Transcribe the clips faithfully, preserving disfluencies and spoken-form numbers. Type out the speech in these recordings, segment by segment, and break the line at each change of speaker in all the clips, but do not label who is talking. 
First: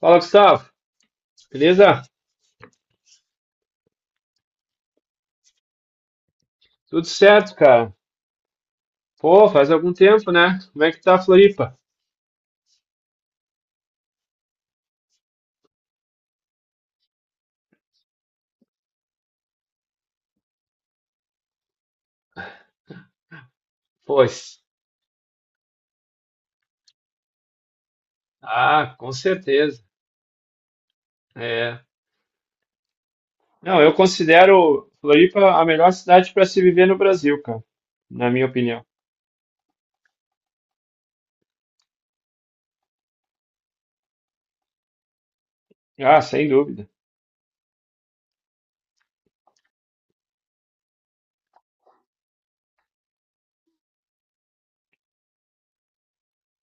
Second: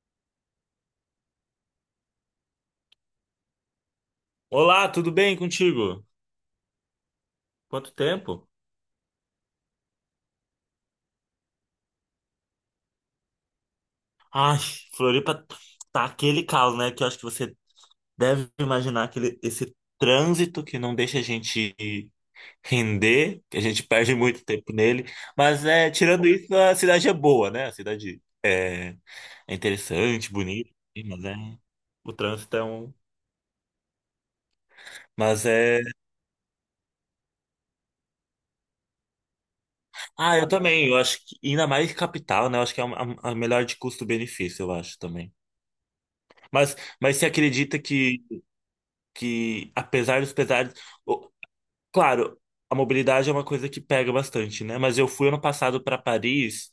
Fala, Gustavo. Beleza?
Olá, tudo bem contigo?
Tudo certo,
Quanto
cara.
tempo?
Pô, faz algum tempo, né? Como é que tá a Floripa?
Ai, Floripa tá aquele caos, né? Que eu acho que você deve imaginar aquele, esse trânsito que não deixa a gente render, que a gente perde
Pois.
muito tempo nele. Mas é, tirando isso, a cidade é boa, né? A cidade
Ah,
é,
com
é
certeza.
interessante, bonita, mas é,
É.
o trânsito é um.
Não, eu considero
Mas
Floripa a
é.
melhor cidade para se viver no Brasil, cara. Na minha opinião.
Ah, eu também. Eu acho que ainda mais capital, né? Eu acho que é a, a a melhor de custo-benefício, eu acho também.
Ah, sem
Mas,
dúvida.
mas você acredita que que apesar dos pesares, o- claro, a mobilidade é uma coisa que pega bastante, né? Mas eu fui ano passado para Paris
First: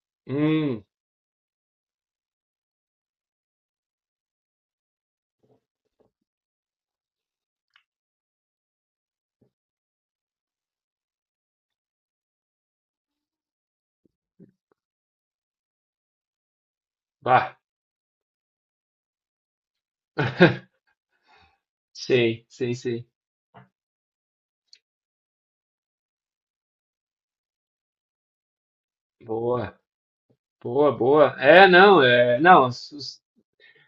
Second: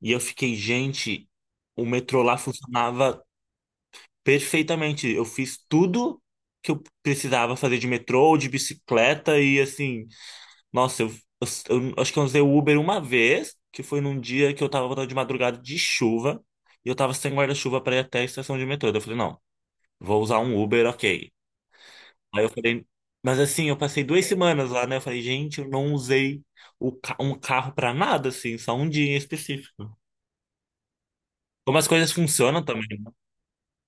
e eu fiquei,
Hum,
gente, o metrô lá funcionava perfeitamente. Eu fiz tudo que eu precisava fazer de metrô, ou de bicicleta e assim, nossa, eu, eu- eu acho que eu usei o Uber uma vez, que foi num dia que eu tava voltando de madrugada de chuva. E eu tava sem
bah.
guarda-chuva para ir até a estação de metrô. Daí eu falei, não, vou usar um Uber, ok. Aí
Sei,
eu
sei,
falei,
sei.
mas assim, eu passei duas semanas lá, né? Eu falei, gente, eu não usei o ca- um carro pra nada, assim, só um dia em
Boa,
específico.
boa, boa. É,
Como as
não,
coisas
é,
funcionam
não.
também, né?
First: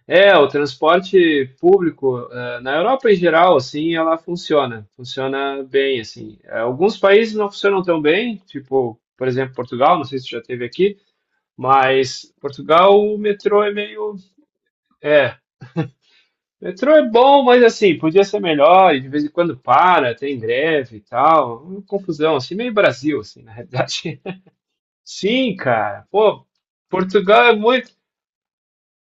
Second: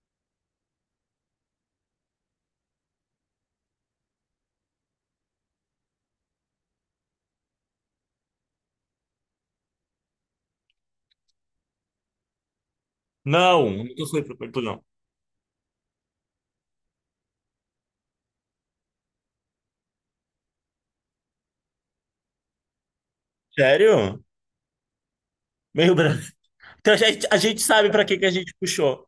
É, o transporte público, eh, na Europa em geral, assim, ela funciona, funciona bem, assim. Eh, Alguns países não funcionam tão bem, tipo, por exemplo, Portugal, não sei se tu já teve aqui, mas Portugal o metrô
Não,
é
nunca
meio,
fui pra Portugal.
é, metrô é bom, mas assim, podia ser melhor, e de vez em quando para, tem greve e tal, uma confusão, assim, meio Brasil, assim, na realidade.
Sério?
Sim,
Meio
cara,
branco.
pô.
Então a gente, a
Portugal é
gente sabe
muito.
pra que que a gente puxou.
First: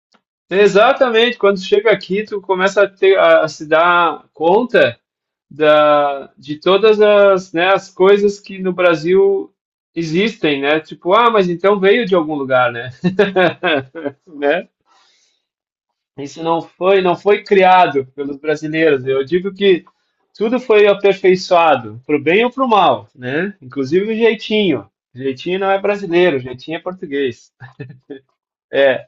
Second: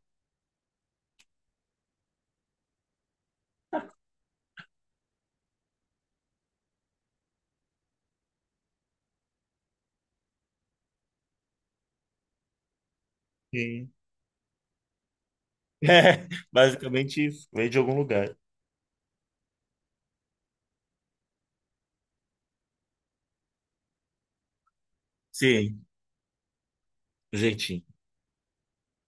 Exatamente, quando chega aqui, tu começa a, ter, a, a se dar conta da, de todas as, né, as coisas que no Brasil existem, né? Tipo, ah, mas então veio de algum lugar, né?
Sim.
Né?
É,
Isso não foi, não
basicamente
foi
isso. Veio de algum
criado
lugar.
pelos brasileiros. Eu digo que tudo foi aperfeiçoado, pro bem ou pro mal, né? Inclusive o jeitinho. O jeitinho não é
Sim,
brasileiro, o jeitinho é português.
jeitinho.
É,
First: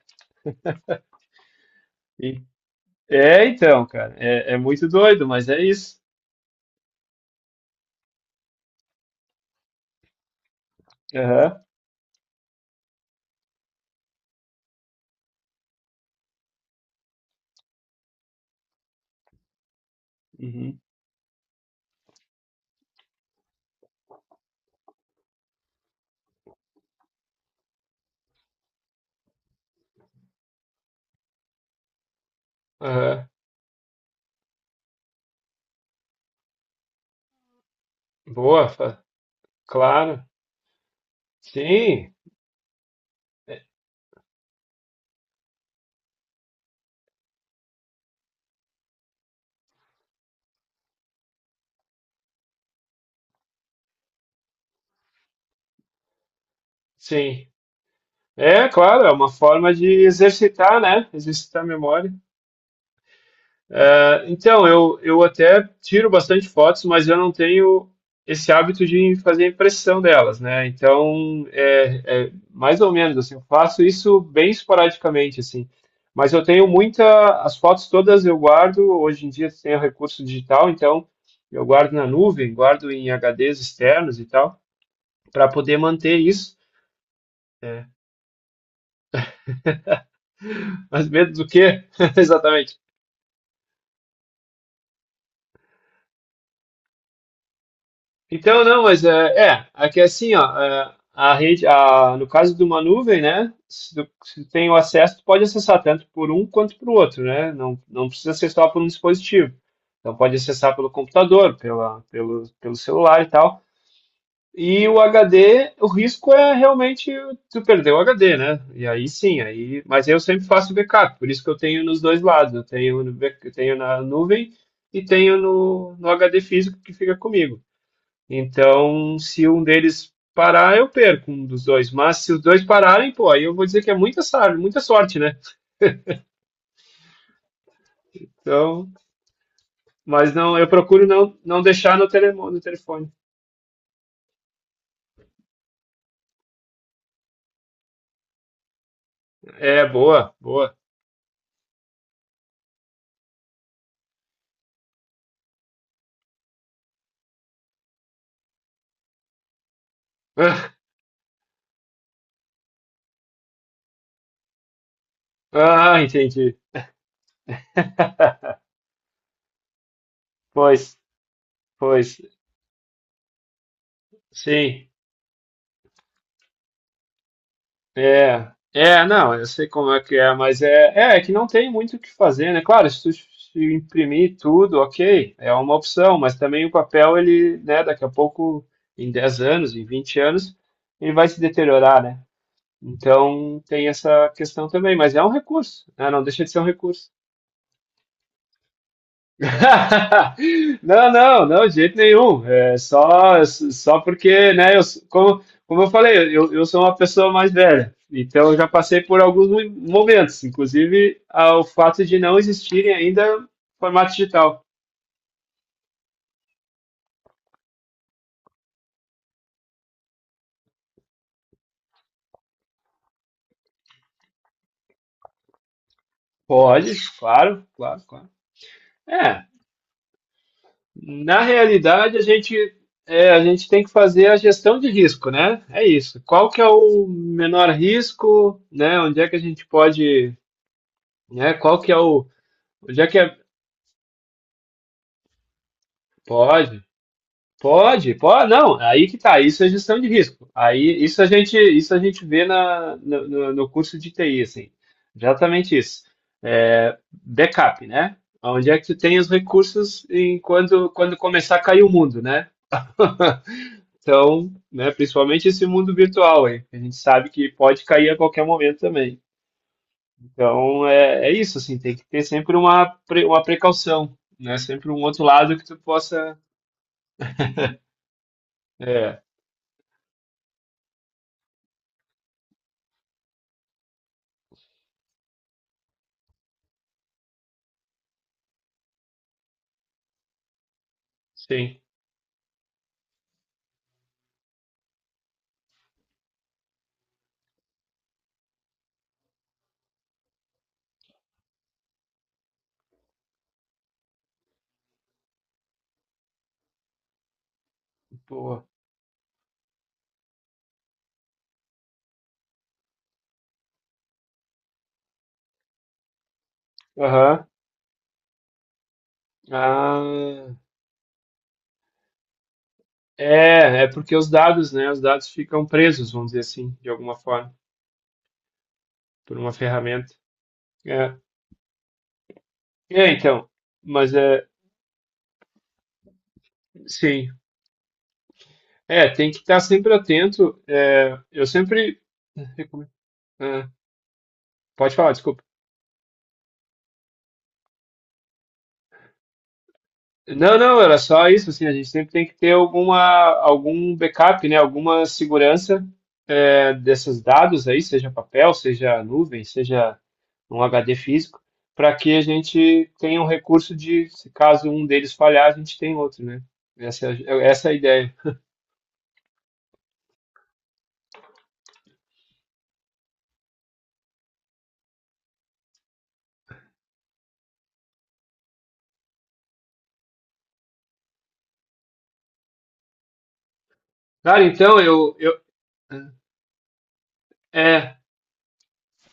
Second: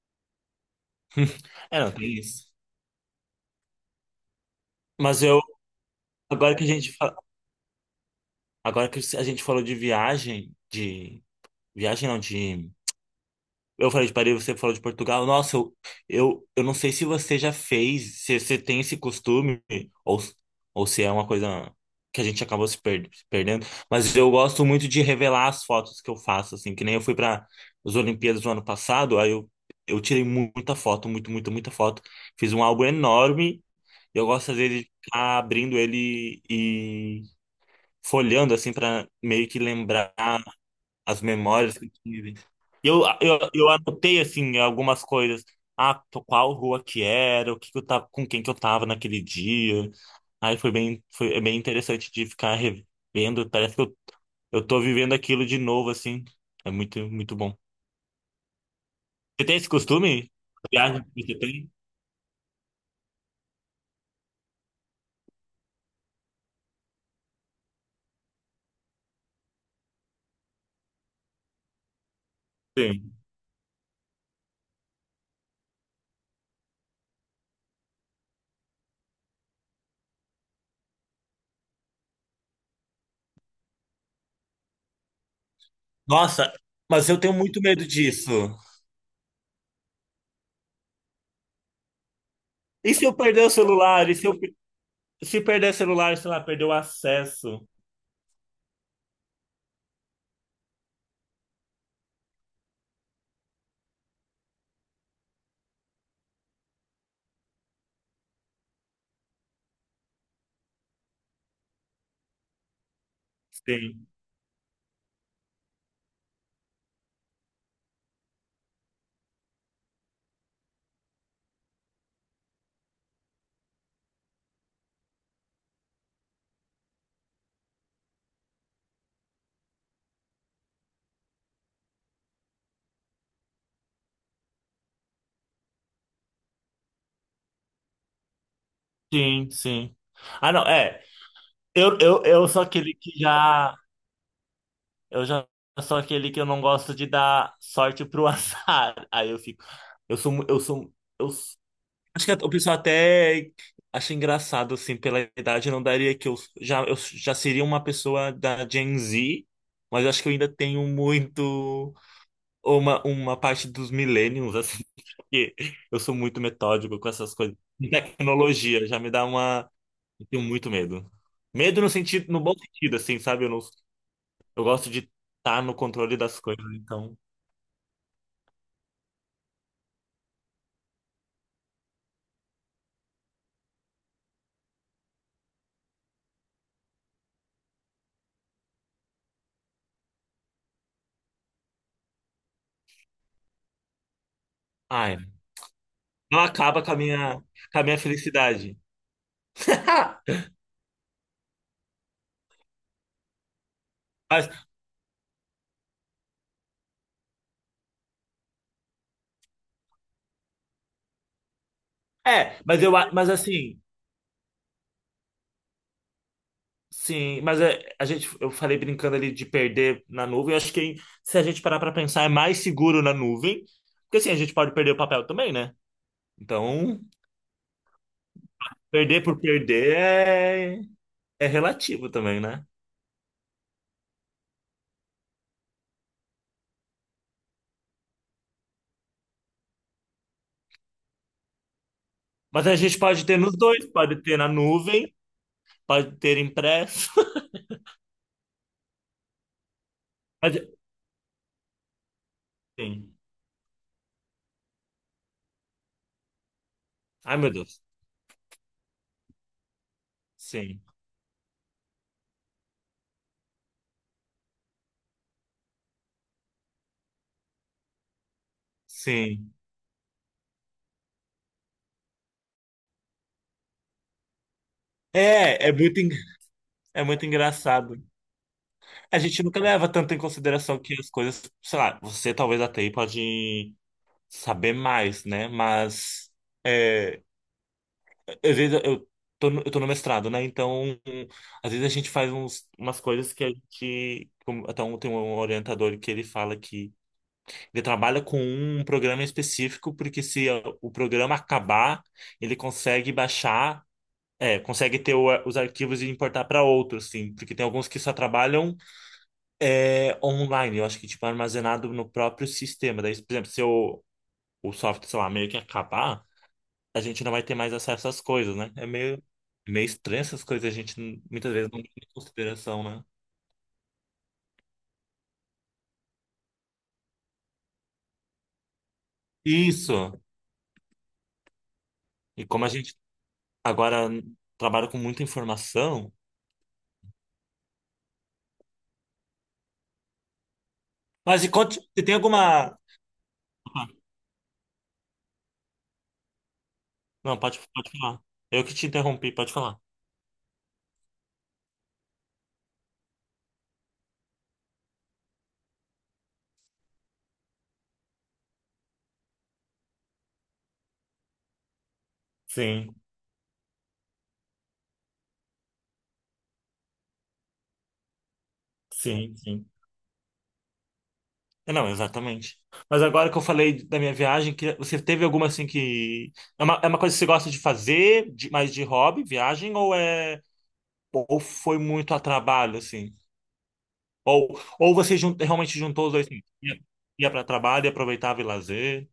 É, não, tem
e-
isso.
é então, cara, é, é muito
Mas
doido,
eu,
mas é isso.
agora que a gente, fa- agora que a gente falou de viagem, de
Aham,
viagem não, de eu falei de Paris, você falou de Portugal. Nossa, eu, eu, eu não sei se você já fez, se você tem esse costume, ou,
uhum.
ou se é uma coisa que a gente acabou se per- se perdendo, mas eu gosto muito de revelar as fotos que eu faço, assim, que nem eu fui para as Olimpíadas do ano passado, aí eu, eu tirei mu- muita foto, muito, muita, muita foto. Fiz um álbum
Aham.
enorme, e eu gosto às vezes de ficar abrindo ele e folheando,
Boa,
assim,
fa-
para meio que lembrar
claro.
as memórias que eu
Sim,
tive. Eu, eu, eu anotei, assim, algumas coisas. Ah, to- qual rua que era, o que que eu tava, com quem que eu tava naquele dia. Aí foi bem, foi é bem interessante de ficar revendo. Parece que eu, eu tô vivendo aquilo de novo, assim. É muito, muito
sim.
bom.
É, claro, é uma
Você tem esse
forma de
costume?
exercitar,
Viagem
né?
que você
Exercitar a
tem?
memória. É, então, eu, eu até tiro bastante fotos, mas eu não tenho esse hábito de fazer impressão delas, né? Então, é, é mais ou
Sim.
menos assim, eu faço isso bem esporadicamente, assim. Mas eu tenho muita, as fotos todas eu guardo, hoje em dia tem o recurso digital, então eu guardo na nuvem, guardo em H Ds externos e tal, para poder manter
Nossa,
isso.
mas eu tenho muito medo
É.
disso.
Mas medo do quê? Exatamente.
E se eu perder o celular? E se eu, pe- se perder o celular, sei lá, perder o acesso?
Então, não, mas é, é, aqui é assim, ó, é, a rede, a, no caso de uma nuvem, né, se tu, se tu tem o acesso, tu pode acessar tanto por um quanto por outro, né, não, não precisa acessar por um dispositivo. Então, pode acessar pelo computador, pela, pelo, pelo celular e tal.
Sim.
E o H D, o risco é realmente tu perder o H D, né? E aí sim, aí, mas eu sempre faço backup, por isso que eu tenho nos dois lados, eu tenho, no, back- eu tenho na nuvem e tenho no, no H D físico que fica comigo. Então, se um deles parar, eu perco um dos dois. Mas se os dois pararem, pô, aí eu vou dizer que é muita sorte, muita sorte, né? Então,
Sim, sim.
mas
Ah,
não,
não,
eu
é.
procuro não, não deixar
Eu,
no,
eu,
tele,
eu
no
sou aquele que
telefone.
já. Eu já sou aquele que eu não gosto de dar sorte pro azar. Aí eu fico.
É,
Eu sou.
boa,
mu- Eu
boa.
sou. Eu, s- Acho que o pessoal até acha engraçado, assim, pela idade. Eu não daria que eu já, eu já seria uma pessoa da Gen Z, mas eu acho que eu ainda tenho muito. Uma, uma parte dos millennials, assim, porque
Ah,
eu sou muito
entendi.
metódico com essas coisas. Tecnologia já me dá uma. Eu tenho muito
Pois,
medo. Medo no
pois,
sentido, no bom sentido, assim, sabe? Eu não, eu
sim.
gosto de estar no controle das coisas, então.
É, é, não, eu sei como é que é, mas é, é, é que não tem muito o que fazer, né? Claro, se tu se imprimir tudo, ok, é uma opção, mas também o papel, ele, né, daqui a pouco, em dez anos, em vinte anos, ele vai se deteriorar, né? Então tem essa questão também, mas
Ai,
é um recurso, né? Não
não
deixa de ser um
acaba com a
recurso.
minha, com a minha felicidade.
Não, não, não, de jeito nenhum. É só, só
Mas,
porque, né, eu, como, como eu falei, eu, eu sou uma pessoa mais velha, então eu já passei por alguns mo- momentos, inclusive ao fato de não
é, mas
existirem
eu, a-
ainda
mas assim,
formato digital.
sim, mas é, a gente, eu falei brincando ali de perder na nuvem. Eu acho que hein, se a gente parar pra pensar, é mais seguro na nuvem, porque assim, a gente pode perder o papel também, né?
Pode,
Então,
claro, claro, claro.
perder por
É,
perder é,
na
é relativo
realidade a
também,
gente,
né?
é, a gente tem que fazer a gestão de risco, né? É isso. Qual que é o menor risco, né? Onde é que a gente pode, né? Qual que é o,
Mas a gente
onde é que
pode
é.
ter nos dois, pode ter na nuvem, pode ter
Pode,
impresso.
pode, pode, não, aí que tá, isso é gestão de risco.
Mas,
Aí isso a gente, isso a gente vê na,
sim.
no, no- no curso de T I, assim, exatamente isso. É,
Ai, meu Deus.
backup, né? Onde é que tu tem os recursos em
Sim.
quando, quando começar a cair o mundo, né? Então, né, principalmente esse mundo virtual aí, que a gente sabe que pode cair a qualquer momento também.
Sim.
Então, é, é isso, assim, tem que ter sempre uma, pre- uma precaução, né? Sempre um outro lado que
É, é
tu
muito, en-
possa,
é muito engraçado. A
é,
gente nunca leva tanto em consideração que as coisas, sei lá, você talvez até aí pode saber mais, né? Mas é, às vezes eu tô no, eu tô no mestrado, né? Então, às
sim.
vezes a gente faz uns, umas coisas que a gente. como- Até um, tem um orientador que ele fala que ele trabalha com um programa específico, porque se o programa acabar, ele consegue baixar. É, consegue ter o- os arquivos e importar para outros, sim, porque tem alguns que só
Boa.
trabalham é, online, eu acho que tipo armazenado no próprio sistema. Daí, por exemplo, se o, o software, sei lá, meio que acabar, a gente não vai
Aham.
ter mais acesso às coisas, né? É meio, meio estranho essas
Ah,
coisas, a gente não- muitas vezes não tem em consideração, né?
é, é porque os dados, né? Os dados ficam presos, vamos dizer assim, de alguma forma, por uma ferramenta.
Isso.
É,
E como a gente
é então.
agora
Mas é,
trabalha com muita informação,
sim. É, tem que estar sempre atento. É,
mas
eu
e conte,
sempre
você tem alguma.
recomendo. Ah, pode falar, desculpa.
Não, pode, pode falar. Eu que te interrompi, pode falar.
Não, não, era só isso, assim, a gente sempre tem que ter alguma, algum backup, né, alguma segurança é, desses dados aí, seja papel, seja nuvem, seja um H D físico, para que a gente
Sim,
tenha um recurso de, se caso um deles falhar, a gente tem outro, né? Essa, é a- essa é a ideia.
sim, sim. É, não, exatamente. Mas agora que eu falei da minha viagem, que você teve alguma assim que. É uma, é uma coisa que você gosta de fazer, de, mais de hobby, viagem, ou é. Ou foi muito a trabalho, assim?
Cara,
Ou,
então,
ou
eu,
você jun-
eu,
realmente juntou os dois, assim, ia, ia para trabalho e
é,
aproveitava e lazer?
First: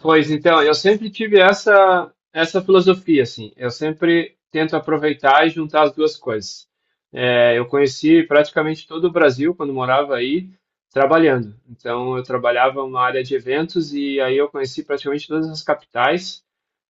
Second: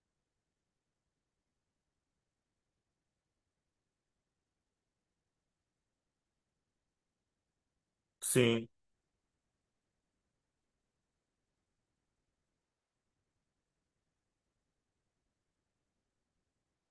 Pois então, eu sempre tive essa essa filosofia assim. Eu sempre tento aproveitar e juntar as duas coisas. É, eu conheci
Sim,
praticamente todo o Brasil quando morava aí trabalhando. Então eu trabalhava numa área de eventos e aí eu conheci praticamente todas as capitais.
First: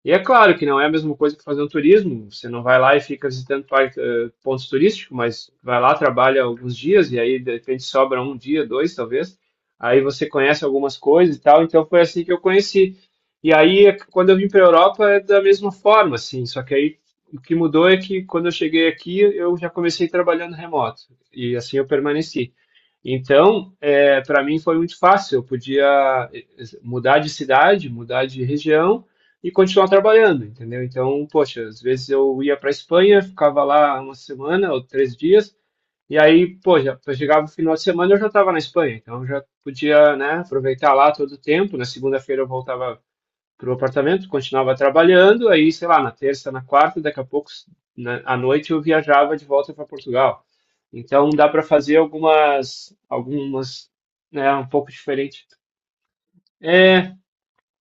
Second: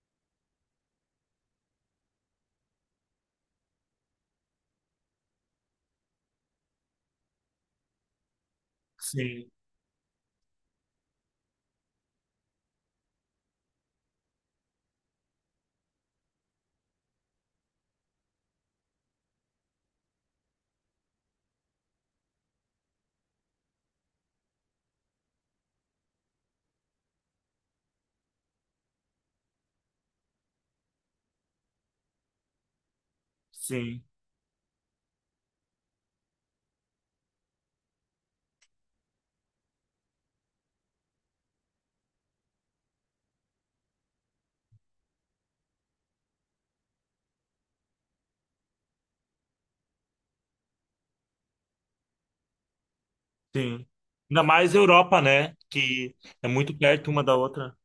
E é claro que não é a mesma coisa que fazer um turismo. Você não vai lá e fica visitando par- eh, pontos turísticos, mas vai lá, trabalha alguns dias e aí de repente sobra um dia, dois talvez.
sim,
Aí você conhece algumas coisas e tal. Então foi assim que eu conheci. E aí, quando eu vim para a Europa, é da mesma forma, assim, só que aí o que mudou é que quando eu cheguei aqui, eu já comecei trabalhando remoto, e assim eu permaneci. Então, é, para mim foi muito fácil, eu podia eh, mudar de cidade, mudar de região e continuar trabalhando, entendeu? Então, poxa, às vezes eu ia para a Espanha, ficava lá
sim,
uma semana ou três dias, e aí, pô, já eu chegava no final de semana eu já estava na Espanha, então eu já podia, né, aproveitar lá todo o tempo. Na segunda-feira eu voltava para o apartamento, continuava trabalhando, aí, sei lá, na terça, na quarta, daqui a pouco, na, à noite, eu viajava de volta para Portugal. Então, dá para fazer algumas,
sim.
algumas,
Ainda
né, um
mais
pouco
Europa,
diferente.
né? Que é muito perto
É,
uma da outra.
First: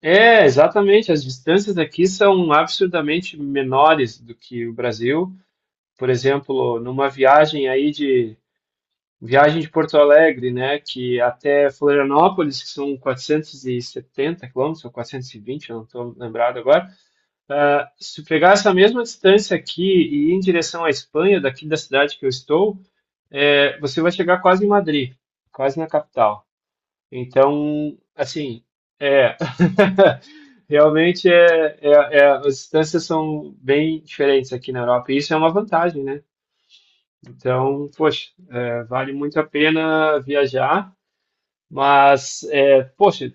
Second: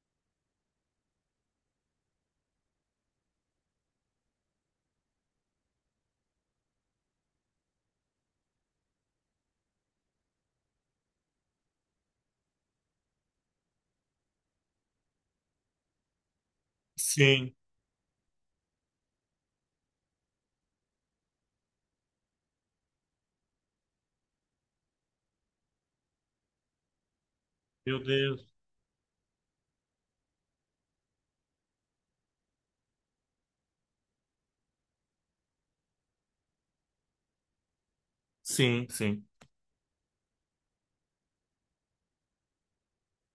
é, exatamente, as distâncias aqui são absurdamente menores do que o Brasil. Por exemplo, numa viagem aí de, viagem de Porto Alegre, né, que até Florianópolis, que são quatrocentos e setenta quilômetros, ou quatrocentos e vinte, eu não estou lembrado agora.
Sim,
Ah, se pegar essa mesma distância aqui e ir em direção à Espanha, daqui da cidade que eu estou, é, você vai chegar quase em Madrid, quase na capital. Então,
meu Deus.
assim, é, realmente é, é, é- as distâncias são bem diferentes aqui na Europa, e isso é uma vantagem, né? Então, poxa, é,
Sim,
vale
sim.
muito a pena viajar, mas, é, poxa,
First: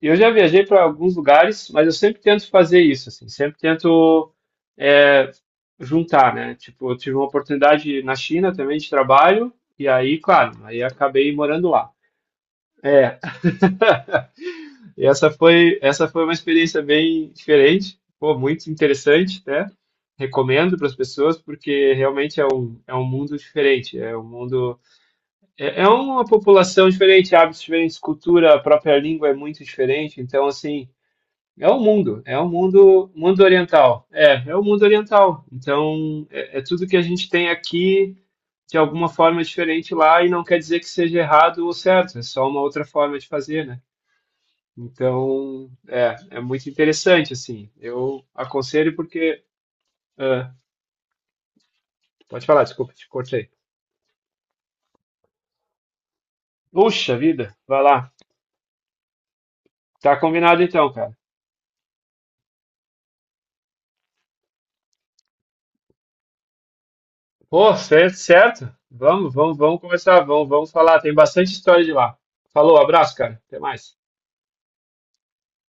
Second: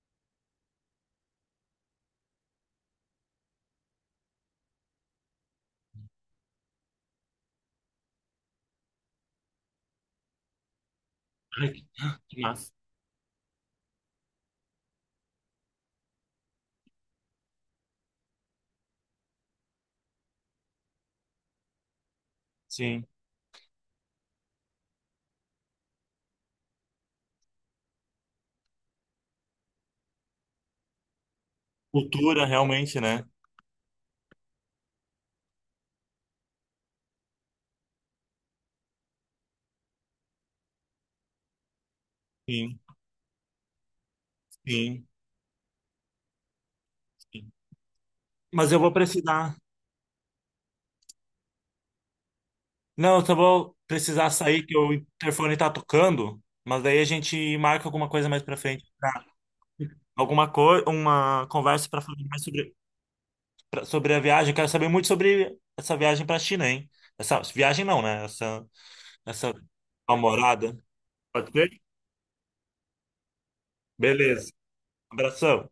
eu já viajei para alguns lugares, mas eu sempre tento fazer isso, assim, sempre tento é, juntar, né? Tipo, eu tive uma oportunidade na China também de trabalho, e aí, claro, aí acabei morando
Ai, que
lá.
que massa.
É, e essa foi, essa foi uma experiência bem diferente, pô, muito interessante, né? Recomendo para as pessoas, porque realmente é um, é um
Sim.
mundo diferente, é um mundo, é, é uma população diferente, hábitos diferentes, cultura, a própria língua é muito diferente, então, assim, é o mundo, é
Cultura,
o
realmente,
mundo,
né?
mundo oriental. É, é o mundo oriental. Então, é, é tudo que a gente tem aqui de alguma forma diferente lá e não quer dizer que seja errado ou certo, é só uma
Sim.
outra forma de fazer, né?
Sim,
Então, é, é muito interessante,
sim.
assim. Eu
Mas eu vou
aconselho porque...
precisar.
ah, pode falar, desculpa, te
Não, eu só
cortei.
vou precisar sair que o interfone tá tocando, mas daí a
Puxa vida,
gente
vai
marca alguma
lá.
coisa mais pra frente, pra-
Tá
alguma
combinado
coisa,
então, cara.
uma conversa pra falar mais sobre pra- sobre a viagem. Eu quero saber muito sobre essa viagem pra China, hein? Essa
Pô,
viagem não,
certo,
né? Essa
certo. Vamos,
essa
vamos, vamos conversar, vamos, vamos
namorada.
falar. Tem
Pode
bastante
ser?
história de lá. Falou, abraço, cara. Até mais.
Beleza. Abração.